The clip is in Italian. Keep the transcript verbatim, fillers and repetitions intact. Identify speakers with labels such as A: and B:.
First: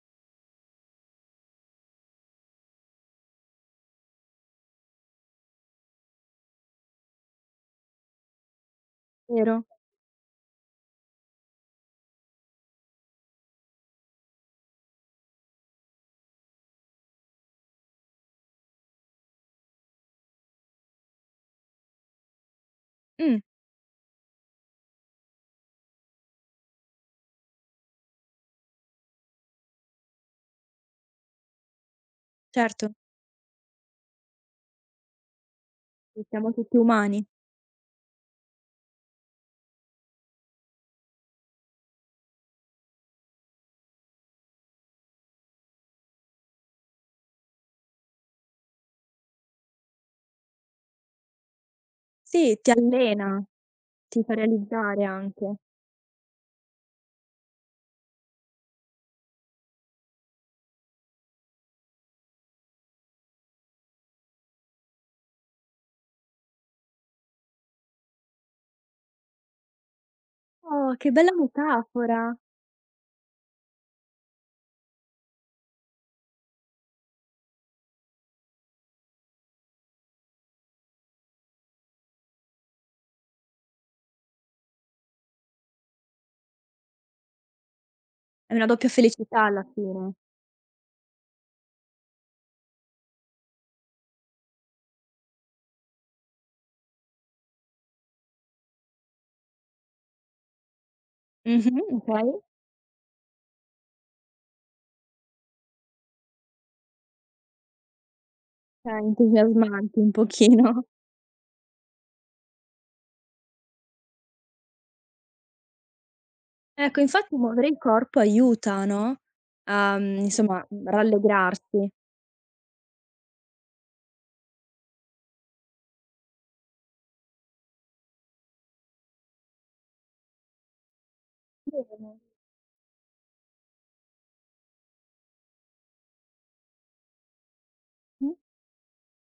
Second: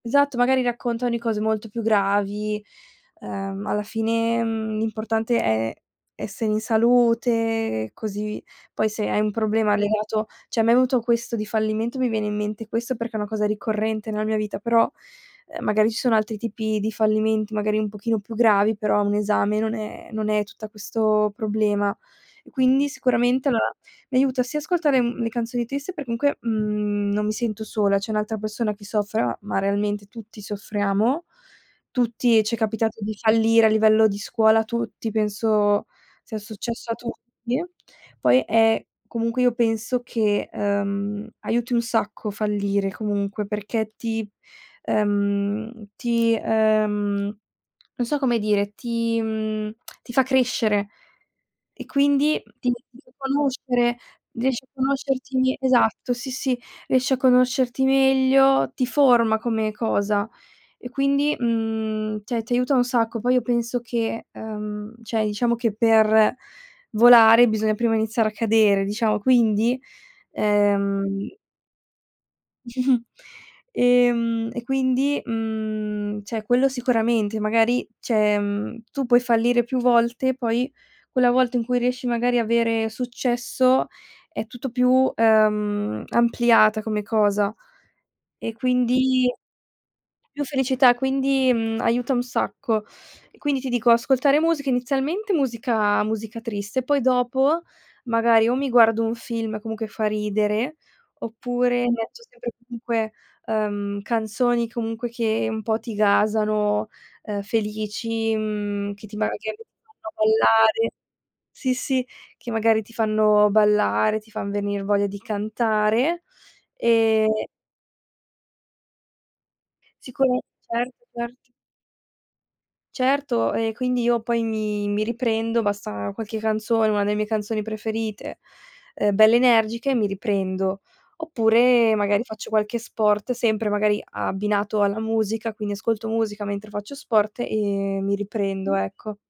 A: Esatto, magari raccontan di cose molto più gravi, ehm, alla fine, mhmm, l'importante è essere in salute così poi se hai un
B: Vero.
A: problema legato ceh, a me è venuto questo di fallimento. Mi viene in mente questo perché è una cosa ricorrente nella mia vita, però, ehm, magari ci sono altri tipi di fallimenti, magari un pochino più gravi, però un esame non è non è tutta questo problema. E quindi
B: Mh.
A: sicuramente allora mi aiuta sia ascoltare mhmm, le canzoni triste perché comunque, mhmm, non mi sento sola, c'è un'altra persona che soffra, ma realmente tutti soffriamo. Tutti ci è
B: Certo.
A: capitato di fallire a livello di scuola, tutti penso
B: Sì,
A: sia
B: siamo tutti
A: successo a
B: umani.
A: tutti. Poi è comunque io penso che, ehm, aiuti un sacco fallire comunque, perché ti ehm ti ehm non so come dire, ti mhmm, ti fa crescere e quindi
B: Sì,
A: ti
B: ti
A: [unintelligible] fa
B: allena,
A: conoscere,
B: ti fa
A: riesci a
B: realizzare anche.
A: conoscerti esatto, sì sì, riesci a conoscerti meglio, ti forma come cosa e quindi mhmm, ti a ti aiuta un sacco. Poi io penso che ehm, ceh, diciamo che per volare bisogna prima iniziare a cadere, diciamo, quindi,
B: Oh, che
A: ehm
B: bella metafora!
A: Ehm e quindi mhmm, ceh, quello sicuramente, magari ceh, mhmm, tu puoi fallire più volte, poi quella volta in cui riesci magari a vere successo è tutto più, ehm, ampliata come cosa e
B: È una doppia
A: quindi
B: felicità alla fine.
A: più felicità, quindi mhmm, aiuta un sacco. E quindi ti dico ascoltare musica, inizialmente musica musica triste, poi dopo magari o mi guardo un film comunque fa ridere oppure
B: Mh-mh.
A: mi metto
B: Okay.
A: sempre comunque, ehm, canzoni comunque che un po' ti gasano, ehm, felici
B: È
A: mhmm, che ti ma [unintelligible]
B: entusiasmante un pochino.
A: ballare sì, sì, che magari ti fanno ballare, ti fan venir voglia di cantare.
B: Ecco, infatti
A: Ehm
B: muovere il corpo aiuta, no? A mhmm,
A: Sicura
B: insomma, mhmm,
A: certo, cert
B: rallegrarsi.
A: Certo e quindi io poi mi mi riprendo, basta qualche canzone, una delle mie canzoni preferite ehm, belle energiche, mi riprendo.
B: Si
A: Oppure
B: vedono.
A: magari faccio qualche sport sempre magari abbinato alla musica, quindi ascolto musica mentre faccio sport e mi
B: Mh.
A: riprendo, ecco.